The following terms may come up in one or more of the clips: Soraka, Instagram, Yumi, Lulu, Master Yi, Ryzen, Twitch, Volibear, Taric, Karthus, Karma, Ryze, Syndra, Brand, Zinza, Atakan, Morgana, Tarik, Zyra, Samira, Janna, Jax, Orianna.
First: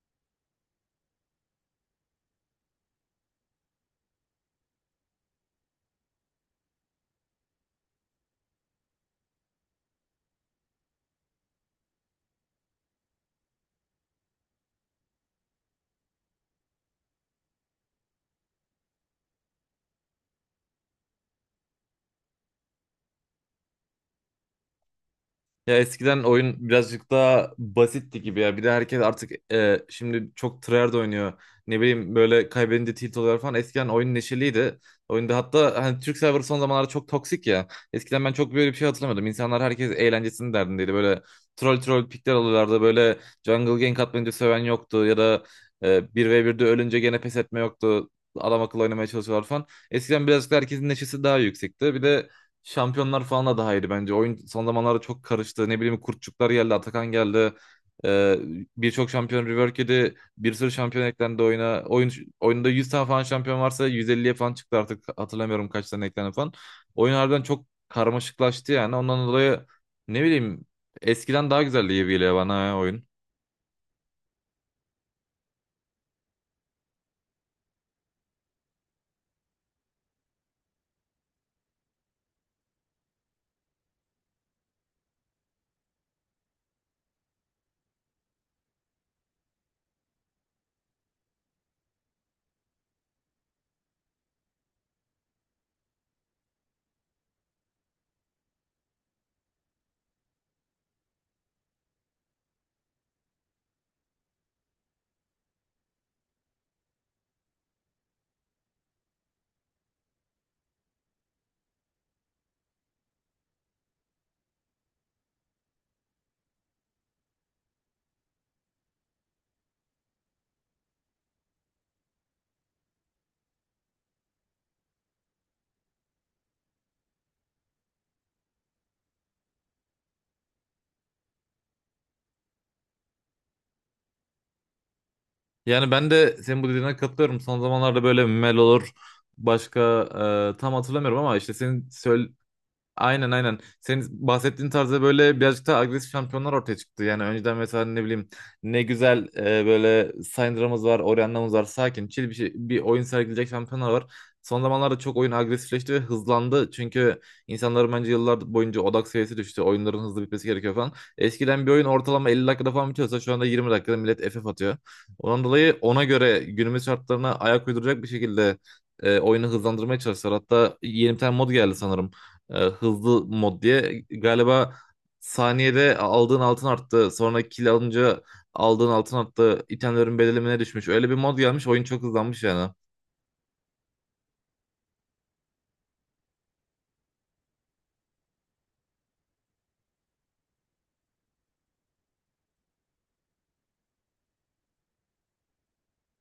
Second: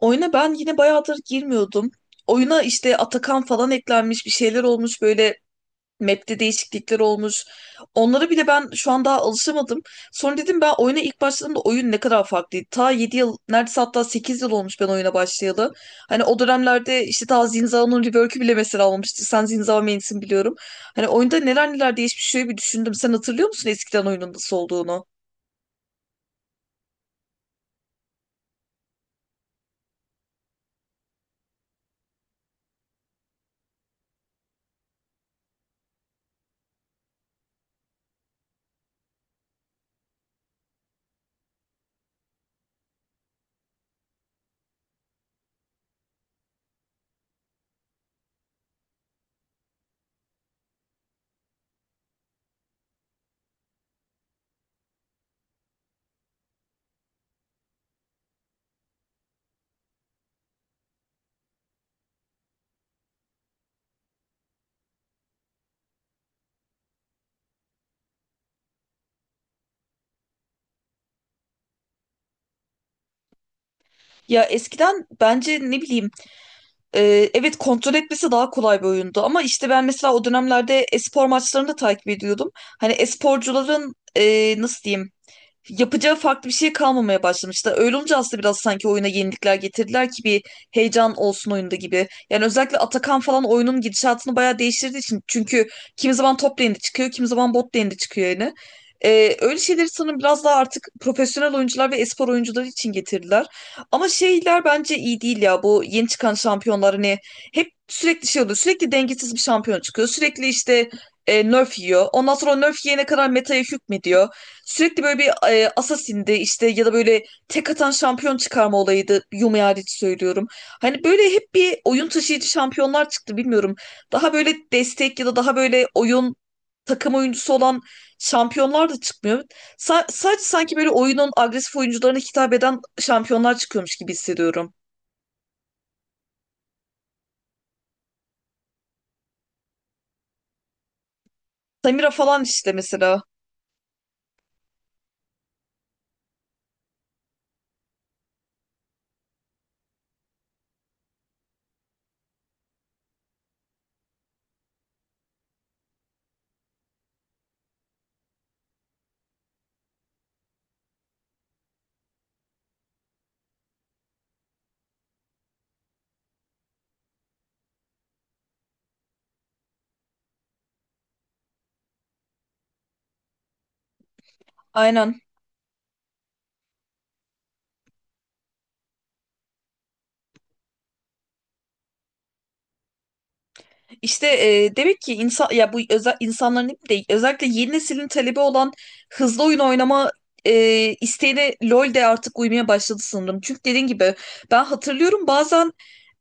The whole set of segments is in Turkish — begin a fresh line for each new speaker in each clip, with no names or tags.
Oyuna ben yine bayağıdır girmiyordum. Oyuna işte Atakan falan eklenmiş bir şeyler olmuş böyle map'te değişiklikler olmuş. Onlara bile ben şu an daha alışamadım. Sonra dedim ben oyuna ilk başladığımda oyun ne kadar farklıydı. Ta 7 yıl neredeyse, hatta 8 yıl olmuş ben oyuna başlayalı. Hani o dönemlerde işte ta Zinza'nın rework'ü bile mesela olmamıştı. Sen Zinza main'sin biliyorum. Hani oyunda neler neler değişmiş şöyle bir düşündüm. Sen hatırlıyor musun eskiden oyunun nasıl olduğunu?
Ya eskiden oyun birazcık daha basitti gibi ya. Bir de herkes artık şimdi çok tryhard oynuyor. Ne bileyim böyle kaybedince tilt oluyor falan. Eskiden oyun neşeliydi. Oyunda hatta hani Türk server son zamanlarda çok toksik ya. Eskiden ben çok böyle bir şey hatırlamıyordum. İnsanlar herkes eğlencesinin derdindeydi. Böyle troll troll pikler alıyorlardı. Böyle jungle gank atmayınca söven yoktu. Ya da 1v1'de ölünce gene pes etme yoktu. Adam akıllı oynamaya çalışıyorlar falan. Eskiden birazcık da herkesin neşesi daha yüksekti. Bir de şampiyonlar falan da daha iyiydi bence. Oyun son zamanlarda çok karıştı. Ne bileyim Kurtçuklar geldi, Atakan geldi. Ee, birçok şampiyon rework yedi. Bir sürü şampiyon eklendi oyuna. Oyunda 100 tane falan şampiyon varsa 150'ye falan çıktı artık. Hatırlamıyorum kaç tane eklendi falan. Oyun harbiden çok karmaşıklaştı yani. Ondan dolayı ne bileyim, eskiden daha güzeldi gibi geliyor bana ya oyun.
Ya eskiden bence ne bileyim. Evet, kontrol etmesi daha kolay bir oyundu ama işte ben mesela o dönemlerde espor maçlarını da takip ediyordum. Hani esporcuların nasıl diyeyim, yapacağı farklı bir şey kalmamaya başlamıştı. Öyle olunca aslında biraz sanki oyuna yenilikler getirdiler ki bir heyecan olsun oyunda gibi. Yani özellikle Atakan falan oyunun gidişatını bayağı değiştirdiği için. Çünkü kimi zaman top lane'de çıkıyor, kimi zaman bot lane'de çıkıyor yani. Öyle şeyleri sanırım biraz daha artık profesyonel oyuncular ve espor oyuncuları için getirdiler. Ama şeyler bence iyi değil ya, bu yeni çıkan şampiyonlar hani hep sürekli şey oluyor. Sürekli dengesiz bir şampiyon çıkıyor. Sürekli işte nerf yiyor. Ondan sonra o nerf yiyene kadar metaya hükmediyor. Sürekli böyle bir Assassin'di işte, ya da böyle tek atan şampiyon çıkarma olayıydı. Yumi hariç söylüyorum. Hani böyle hep bir oyun taşıyıcı şampiyonlar çıktı, bilmiyorum. Daha böyle destek ya da daha böyle oyun takım oyuncusu olan şampiyonlar da çıkmıyor. Sadece sanki böyle oyunun agresif oyuncularına hitap eden şampiyonlar çıkıyormuş gibi hissediyorum.
Yani ben de senin bu dediğine katılıyorum. Son zamanlarda böyle Mel olur. Başka tam hatırlamıyorum ama işte
Samira falan işte mesela.
aynen aynen. Senin bahsettiğin tarzda böyle birazcık daha agresif şampiyonlar ortaya çıktı. Yani önceden mesela ne bileyim ne güzel böyle Syndra'mız var, Orianna'mız var. Sakin, chill bir şey, bir oyun sergileyecek şampiyonlar var. Son zamanlarda çok oyun agresifleşti ve hızlandı. Çünkü insanların bence yıllar boyunca odak seviyesi düştü. Oyunların hızlı bitmesi gerekiyor falan. Eskiden bir oyun ortalama 50 dakikada falan bitiyorsa şu anda 20 dakikada millet FF atıyor. Ondan dolayı ona göre günümüz şartlarına ayak uyduracak bir şekilde oyunu hızlandırmaya çalıştılar. Hatta yeni bir tane mod geldi sanırım, hızlı mod diye. Galiba
Aynen.
saniyede aldığın altın arttı. Sonra kill alınca aldığın altın arttı. İtemlerin bedelimine düşmüş. Öyle bir mod gelmiş. Oyun çok hızlanmış yani.
İşte demek ki insan, ya bu özel insanların hep değil, özellikle yeni neslin talebi olan hızlı oyun oynama e, isteğine LoL de artık uymaya başladı sanırım. Çünkü dediğin gibi ben hatırlıyorum, bazen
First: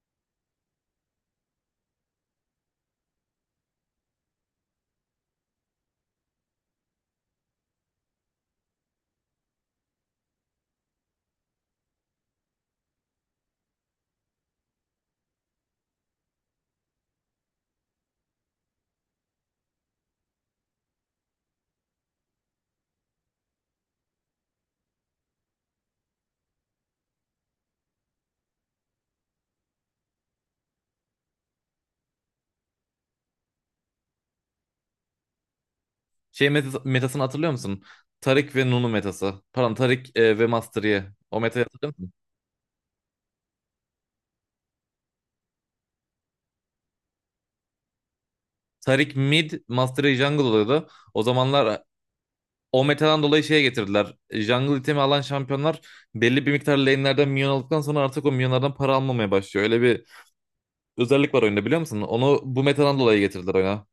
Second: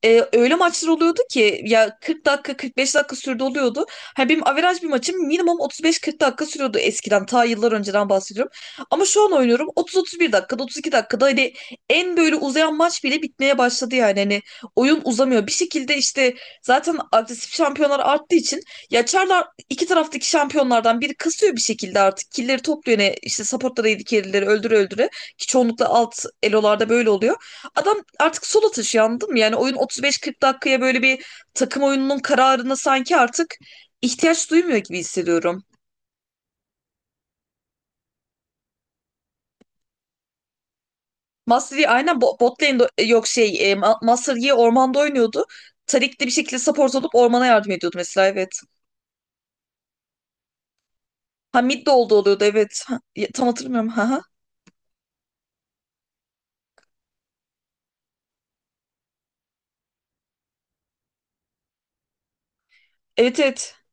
öyle maçlar oluyordu ki ya 40 dakika 45 dakika sürdü oluyordu. Hani benim averaj bir maçım minimum 35-40 dakika sürüyordu eskiden, ta yıllar önceden bahsediyorum. Ama şu an oynuyorum 30-31 dakikada, 32 dakikada hani en böyle uzayan maç bile bitmeye başladı, yani hani oyun uzamıyor. Bir şekilde işte zaten agresif şampiyonlar arttığı için ya Çarlar, iki taraftaki şampiyonlardan biri kasıyor bir şekilde artık. Killleri topluyor, ne işte supportlara, yedi carry'leri öldüre öldüre, ki çoğunlukla alt elolarda böyle oluyor. Adam artık sola taşıyor, anladın mı? Yani oyun 35-40 dakikaya böyle bir takım oyununun kararına sanki artık ihtiyaç duymuyor gibi hissediyorum.
Şey metasını hatırlıyor musun? Tarik ve Nunu metası. Pardon Tarik ve Master Yi. O metayı
Master Yi
hatırlıyor musun?
aynen bot lane'de, yok şey, Master Yi ormanda oynuyordu. Tarik de bir şekilde support olup ormana yardım ediyordu mesela, evet.
Tarik mid, Master Yi jungle oluyordu. O
Ha,
zamanlar
mid de oldu oluyordu, evet.
o
Ha,
metadan dolayı
tam
şeye
hatırlamıyorum. Ha
getirdiler.
ha.
Jungle itemi alan şampiyonlar belli bir miktar lane'lerden minyon aldıktan sonra artık o minyonlardan para almamaya başlıyor. Öyle bir özellik var oyunda biliyor musun? Onu bu metadan dolayı
Evet,
getirdiler
evet.
oyuna.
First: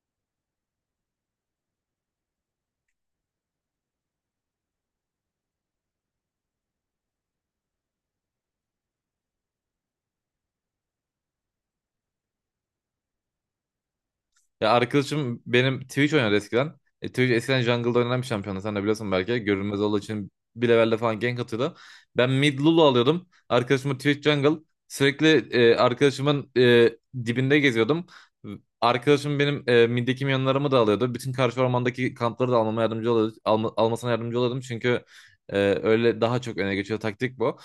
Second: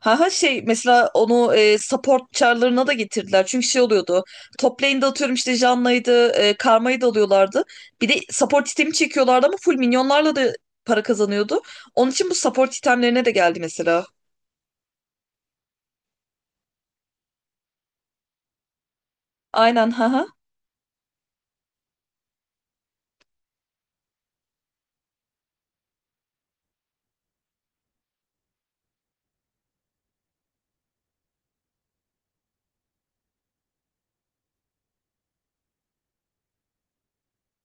Ha ha, şey mesela onu support çarlarına da getirdiler. Çünkü şey oluyordu. Top lane'de atıyorum işte Janna'ydı, Karma'yı da alıyorlardı. Bir de support itemi çekiyorlardı ama full minyonlarla da para kazanıyordu. Onun için bu support itemlerine de geldi mesela.
Ya arkadaşım benim Twitch oynadı eskiden. E, Twitch eskiden jungle'da oynanan bir şampiyonu. Sen de biliyorsun belki. Görünmez
Aynen,
olduğu
ha ha.
için bir levelde falan gank atıyordu. Ben mid Lulu alıyordum. Arkadaşımı Twitch jungle. Sürekli arkadaşımın dibinde geziyordum. Arkadaşım benim middeki minyonlarımı da alıyordu. Bütün karşı ormandaki kampları da almama yardımcı oluyordu. Almasına yardımcı oluyordum. Çünkü e, öyle daha çok öne geçiyor taktik bu.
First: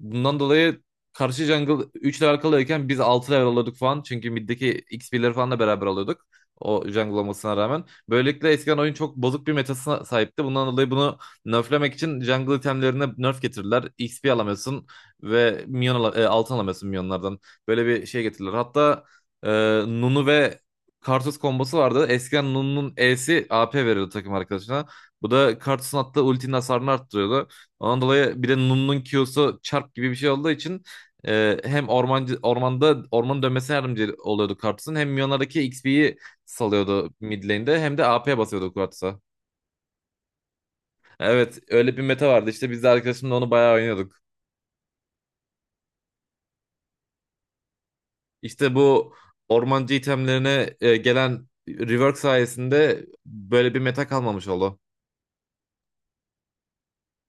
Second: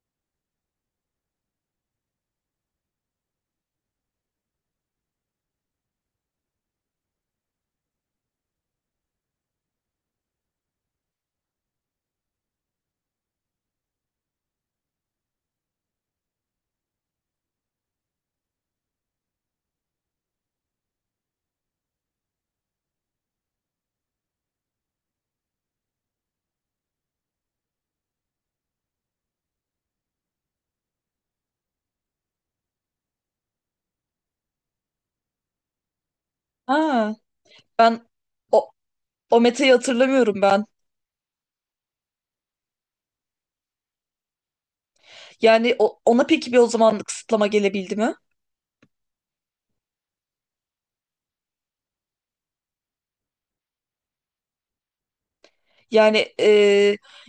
Bundan dolayı karşı jungle 3 level kalıyorken biz 6 level alıyorduk falan. Çünkü middeki XP'leri falan da beraber alıyorduk. O jungle olmasına rağmen. Böylelikle eskiden oyun çok bozuk bir metasına sahipti. Bundan dolayı bunu nerflemek için jungle itemlerine nerf getirdiler. XP alamıyorsun ve altın alamıyorsun minyonlardan. Böyle bir şey getirdiler. Hatta e, Nunu ve Karthus kombosu vardı. Eskiden Nunu'nun E'si AP veriyordu takım arkadaşına. Bu da Karthus'un attığı ultinin hasarını arttırıyordu. Ondan dolayı bir de Nunu'nun Q'su çarp gibi bir şey olduğu için ormanda ormanın dönmesine yardımcı oluyordu Karthus'un, hem minyonlardaki XP'yi salıyordu
Ha,
mid lane'de hem de
ben
AP
o,
basıyordu Quattro.
o metayı hatırlamıyorum ben.
Evet öyle bir meta vardı işte, biz de arkadaşımla onu bayağı oynuyorduk.
Yani ona peki bir o zaman kısıtlama gelebildi mi?
İşte bu ormancı itemlerine gelen rework sayesinde böyle bir meta kalmamış oldu.
Yani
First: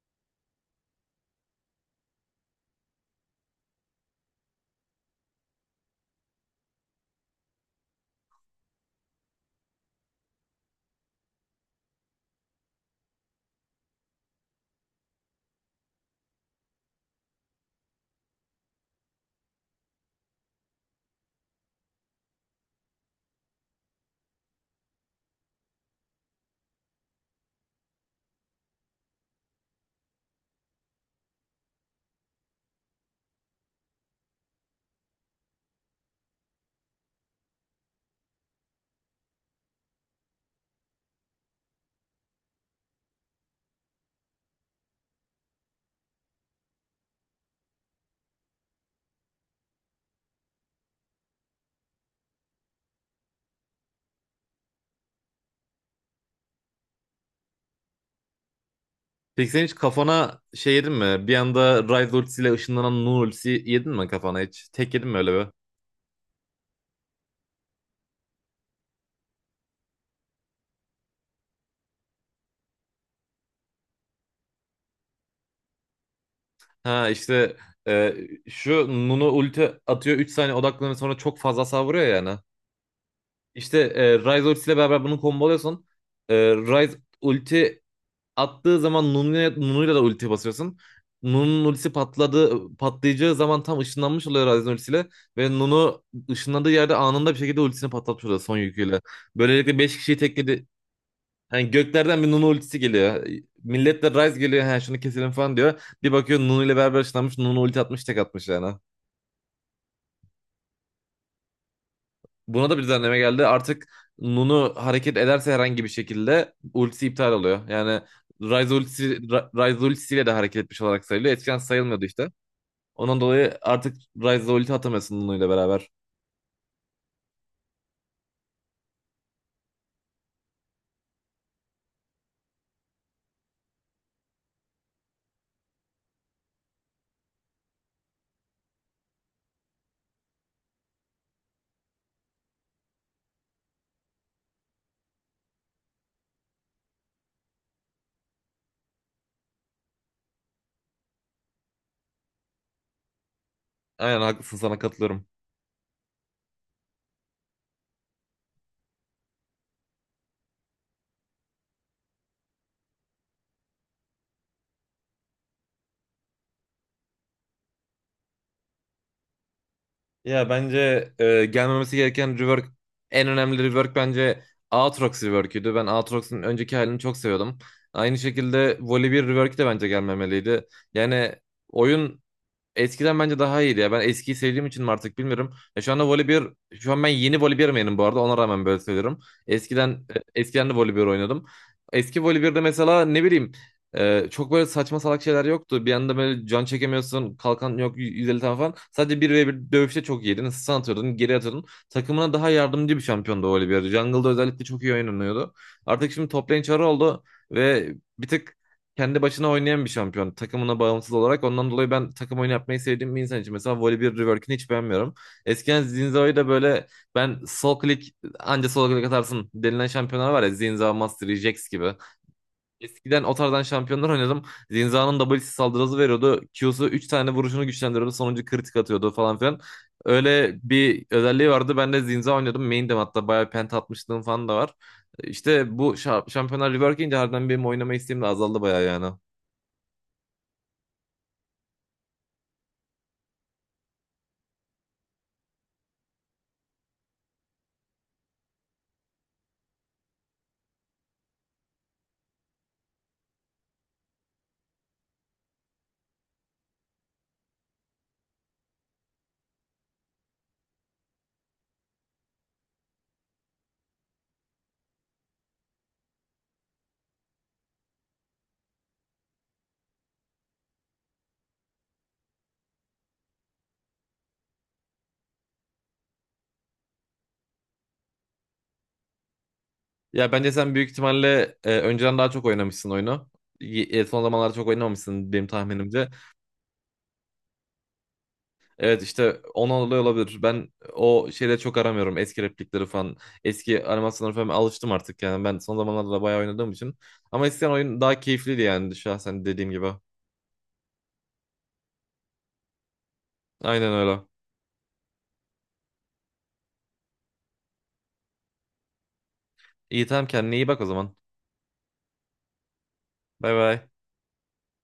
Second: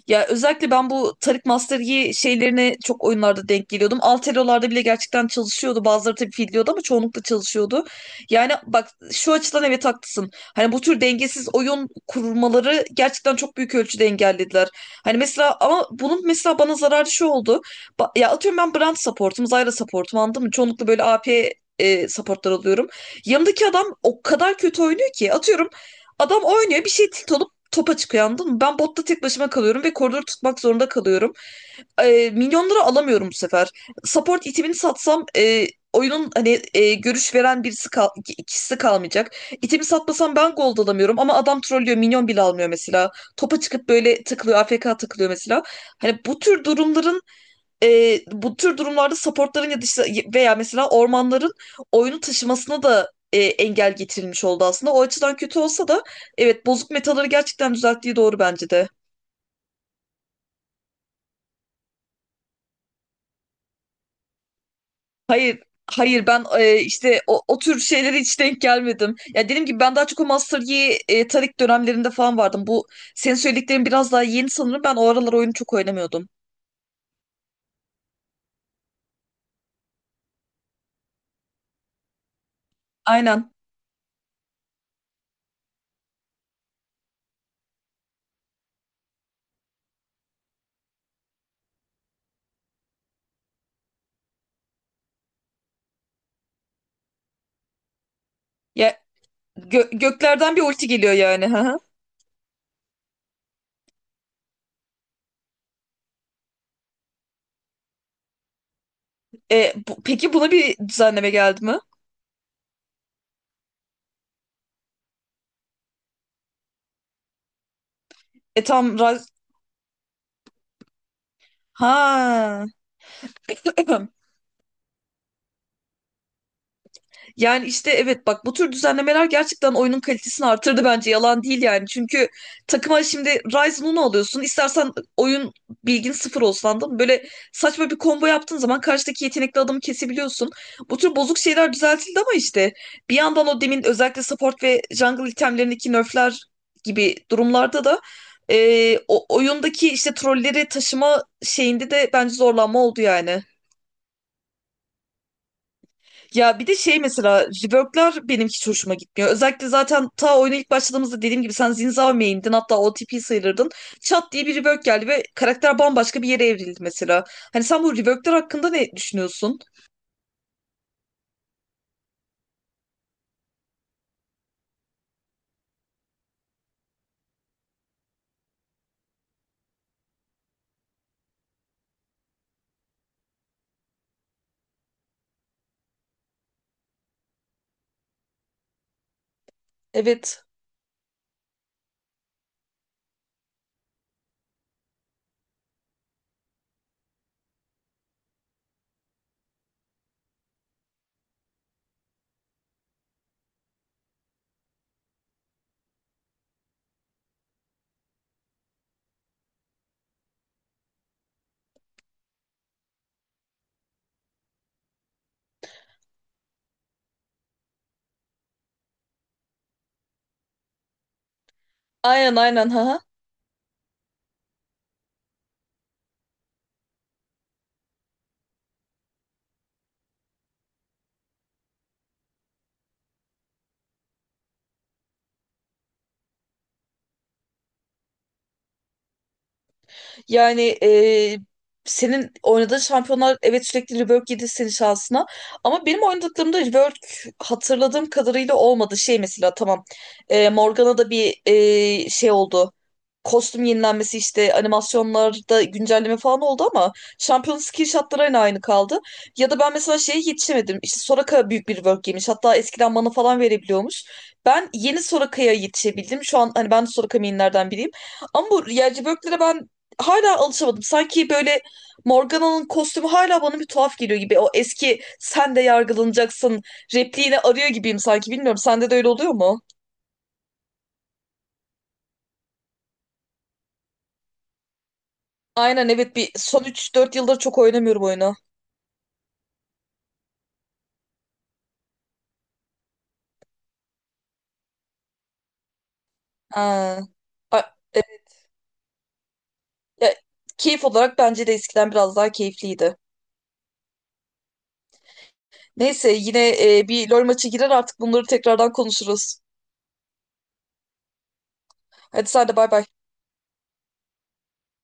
ya özellikle ben bu Tarık Master Yi şeylerine çok oyunlarda denk geliyordum. Altero'larda bile gerçekten çalışıyordu. Bazıları tabii fidliyordu ama çoğunlukla çalışıyordu. Yani bak şu açıdan evet haklısın. Hani bu tür dengesiz oyun kurmaları gerçekten çok büyük ölçüde engellediler. Hani mesela, ama bunun mesela bana zararı şu oldu. Ya atıyorum ben Brand support'um, Zyra support'um, anladın mı? Çoğunlukla böyle AP support'lar alıyorum. Yanımdaki adam o kadar kötü oynuyor ki, atıyorum, adam oynuyor bir şey, tilt olup topa çıkıyor, anladın mı? Ben botta tek başıma kalıyorum ve koridoru tutmak zorunda kalıyorum. Milyonları alamıyorum bu sefer. Support itemini satsam oyunun hani görüş veren birisi kal, ikisi kalmayacak. İtemi satmasam ben gold alamıyorum ama adam trollüyor, minyon bile almıyor mesela. Topa çıkıp böyle tıklıyor, AFK tıklıyor mesela. Hani bu tür durumlarda supportların ya da işte veya mesela ormanların oyunu taşımasına da engel getirilmiş oldu aslında. O açıdan kötü olsa da evet, bozuk metaları gerçekten düzelttiği doğru bence de.
Peki sen hiç kafana şey yedin mi? Bir anda Ryze ultisiyle ışınlanan Nun ultisi yedin mi kafana hiç? Tek yedin mi öyle bir?
Hayır, hayır, ben işte o tür şeylere hiç denk gelmedim. Ya dediğim gibi ben daha çok o Master Yi Taric dönemlerinde falan vardım. Bu senin söylediklerin biraz daha yeni sanırım. Ben o aralar oyunu çok oynamıyordum.
Ha işte, e, şu Nunu ulti atıyor 3 saniye odaklanıyor sonra çok fazla savuruyor yani.
Aynen.
İşte Ryze ultisiyle beraber bunu komboluyorsun. Ryze ulti attığı zaman Nunu'ya, Nunu'yla da ulti basıyorsun. Patlayacağı zaman tam ışınlanmış oluyor Ryzen ultisiyle. Ve Nunu ışınlandığı yerde anında bir şekilde ultisini patlatmış oluyor son yüküyle.
Ya
Böylelikle 5 kişiyi
göklerden bir
tekledi.
ulti geliyor yani. Hı
Yani
hı.
göklerden bir Nunu ultisi geliyor. Millet de Ryze geliyor ha şunu keselim falan diyor. Bir bakıyor Nunu ile beraber ışınlanmış, Nunu ulti atmış tek atmış yani.
Peki buna bir düzenleme geldi mi?
Buna da bir düzenleme geldi. Artık Nunu hareket ederse herhangi bir şekilde ultisi iptal oluyor. Yani
E tam
Ryze ultisiyle de hareket etmiş olarak sayılıyor. Eskiden sayılmıyordu işte.
Ha.
Ondan dolayı artık Ryze'da ulti atamıyorsun Nunu'yla beraber.
Yani işte evet bak, bu tür düzenlemeler gerçekten oyunun kalitesini artırdı bence, yalan değil yani. Çünkü takıma şimdi Ryzen 10 alıyorsun. İstersen oyun bilgin sıfır olsun, anladın mı? Böyle saçma bir combo yaptığın zaman karşıdaki yetenekli adamı kesebiliyorsun. Bu tür bozuk şeyler düzeltildi ama işte bir yandan o demin, özellikle support ve jungle itemlerindeki nerfler gibi durumlarda da oyundaki işte trolleri taşıma şeyinde de bence zorlanma oldu yani.
Aynen haklısın, sana katılıyorum.
Ya bir de şey mesela, rework'lar benim hiç hoşuma gitmiyor. Özellikle zaten ta oyuna ilk başladığımızda dediğim gibi sen Zinzao main'din, hatta OTP sayılırdın. Çat diye bir rework geldi ve karakter bambaşka bir yere evrildi mesela. Hani sen bu rework'lar hakkında ne düşünüyorsun?
Ya bence gelmemesi gereken rework, en önemli rework bence Aatrox rework'üydü. Ben Aatrox'un önceki halini çok seviyordum. Aynı şekilde Volibear rework de bence gelmemeliydi. Yani oyun eskiden bence daha iyiydi ya. Ben eskiyi sevdiğim için mi artık bilmiyorum. Ya şu anda voleybol, şu an ben yeni voleybolmenim bu arada. Ona rağmen böyle söylüyorum. Eskiden
Evet.
eskiden de voleybol oynadım. Eski voleybolde mesela ne bileyim, çok böyle saçma salak şeyler yoktu. Bir anda böyle can çekemiyorsun. Kalkan yok 150 tane falan. Sadece bir ve bir dövüşte çok iyiydin. Sen atıyordun, geri atıyordun. Takımına daha yardımcı bir şampiyondu voleybol. Jungle'da özellikle çok iyi oynanıyordu. Artık şimdi top lane çarı oldu ve bir tık kendi başına oynayan bir şampiyon. Takımına bağımsız olarak. Ondan dolayı ben takım oyunu yapmayı sevdiğim bir insan için mesela Volibear Rework'ini hiç beğenmiyorum. Eskiden Zinza'yı da böyle, ben sol klik anca sol klik atarsın denilen şampiyonlar var ya, Zinza, Mastery, Jax gibi.
Aynen, aynen, ha.
Eskiden o tarzdan şampiyonlar oynadım. Zinza'nın W'si saldırısı veriyordu. Q'su 3 tane vuruşunu güçlendiriyordu. Sonuncu kritik atıyordu falan filan. Öyle bir özelliği vardı. Ben de Zinza oynuyordum. Main'dim, hatta bayağı penta atmışlığım falan da var. İşte bu şampiyonlar rework ince harbiden benim oynama isteğim de azaldı bayağı yani.
Yani senin oynadığın şampiyonlar evet sürekli rework yedi senin şansına. Ama benim oynadıklarımda rework hatırladığım kadarıyla olmadı. Şey mesela, tamam, Morgana'da bir şey oldu. Kostüm yenilenmesi işte animasyonlarda güncelleme falan oldu ama şampiyon skill shotları yine aynı kaldı. Ya da ben mesela şeye yetişemedim. İşte Soraka büyük bir rework yemiş. Hatta eskiden mana falan verebiliyormuş. Ben yeni Soraka'ya yetişebildim. Şu an hani ben de Soraka mainlerden biriyim. Ama bu yerci böklere ben hala alışamadım. Sanki böyle Morgana'nın kostümü hala bana bir tuhaf geliyor gibi. O eski "sen de yargılanacaksın" repliğini arıyor gibiyim sanki. Bilmiyorum, sende de öyle oluyor mu?
Ya bence sen büyük ihtimalle önceden daha çok oynamışsın oyunu. Son zamanlarda çok oynamamışsın benim
Aynen,
tahminimce.
evet, bir son üç dört yıldır çok oynamıyorum oyunu.
Evet işte ona oluyor olabilir. Ben o şeyleri çok aramıyorum. Eski replikleri falan. Eski animasyonları falan alıştım artık yani. Ben son zamanlarda da bayağı oynadığım için.
Ha.
Ama eskiden
A-
oyun
e,
daha keyifliydi yani şahsen dediğim gibi.
e, Keyif olarak bence de eskiden biraz daha keyifliydi.
Aynen öyle.
Neyse yine bir LoL maçı girer artık, bunları tekrardan konuşuruz.
İyi tamam, kendine iyi bak o zaman.
Hadi sen de bay bay.
Bay bay.